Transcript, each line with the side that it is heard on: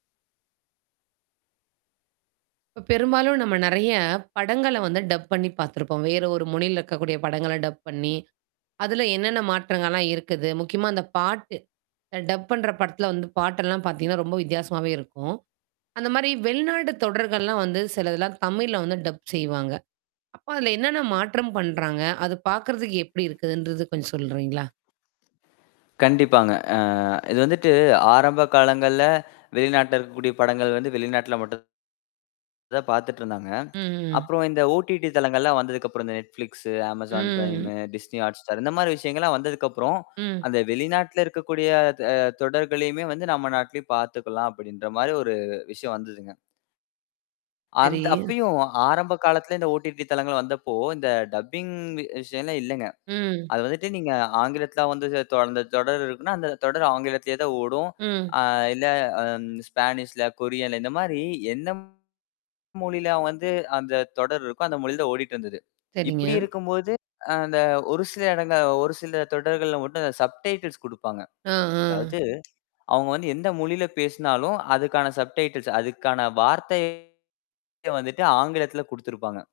right: இப்ப பெரும்பாலும் நம்ம நிறையப் படங்கள வந்து டப் பண்ணி பார்த்திருப்போம். வேறொரு மொழியில இருக்கக்கூடிய படங்கள டப் பண்ணி, அதுல என்னென்ன மாற்றங்கள்லாம் இருக்குது? முக்கியமா, அந்தப் பாட்டு. அ டப் பண்ற படத்துல வந்து பாட்டு எல்லாம் பார்த்தீங்கன்னா, ரொம்ப வித்தியாசமாவே இருக்கும். அந்த மாதிரி வெளிநாட்டு தொடர்கள் எல்லாம் வந்து சிலது எல்லாம் தமிழ்ல வந்து டப் செய்வாங்க. அப்ப அதுல என்னென்ன மாற்றம் பண்றாங்க? அது பார்க்கிறதுக்கு எப்படி இருக்குதுன்றதை கொஞ்சம் சொல்றீங்களா?
left: கண்டிப்பாங்க. அ இது வந்துட்டு, ஆரம்ப காலங்கள்ல வெளிநாட்டில இருக்கக்கூடிய படங்கள் வந்து வெளிநாட்டில் மட்டும் தான் பாத்துட்டு இருந்தாங்க.
right: ம், ம், ம்.
left: அப்புறம் இந்த OTT தளங்கள்லாம் வந்ததுக்கு அப்புறம், இந்த Netflix, Amazon Prime,
right: ம்.
left: Disney Hotstar இந்த மாதிரி விஷயங்கள்லாம் வந்ததுக்கு அப்புறம்,
right: ம்.
left: அந்த வெளிநாட்டில இருக்கக்கூடிய த தொடர்களையுமே வந்து, நம்ம நாட்டுலயு பாத்துக்கலாம் அப்படின்ற மாதிரி ஒரு விஷயம் வந்ததுங்க. அந்
right: சரி.
left: அப்பயும் ஆரம்ப காலத்துல இந்த OTT தளங்கள் வந்தப்போ, இந்த டப்பிங் விஷயன்னே இல்லங்க.
right: ம்.
left: அது வந்துட்டு நீங்க ஆங்கிலத்துல வந்து தொ அந்த தொடர் இருக்குன்னா, அந்தத் தொடர் ஆங்கிலத்திலேயா தான் ஓடும்.
right: ம்.
left: இல்ல ஸ்பானீஷ்ல, கொரியன்ல இந்த மாதிரி எந்த மொழியில வந்து அந்தத் தொடர் இருக்கோ, அந்த மொழிதான் ஓடிட்டு இருந்தது.
right: சரிங்க.
left: இப்படி இருக்கும்போது, அந்த ஒரு சில இடங்கள் ஒரு சில தொடர்கள் மட்டும் சப்டைட்டில்ஸ் கொடுப்பாங்க.
right: ஆஹ், ஆஹ்.
left: அதாவது, அவங்க வந்து எந்த மொழியில பேசினாலும் அதுக்கான சப்டைட்டில்சஸ், அதுக்கான வார்த்தைகளை வந்துட்டு ஆங்கிலத்துல கொடுத்திருப்பாங்க.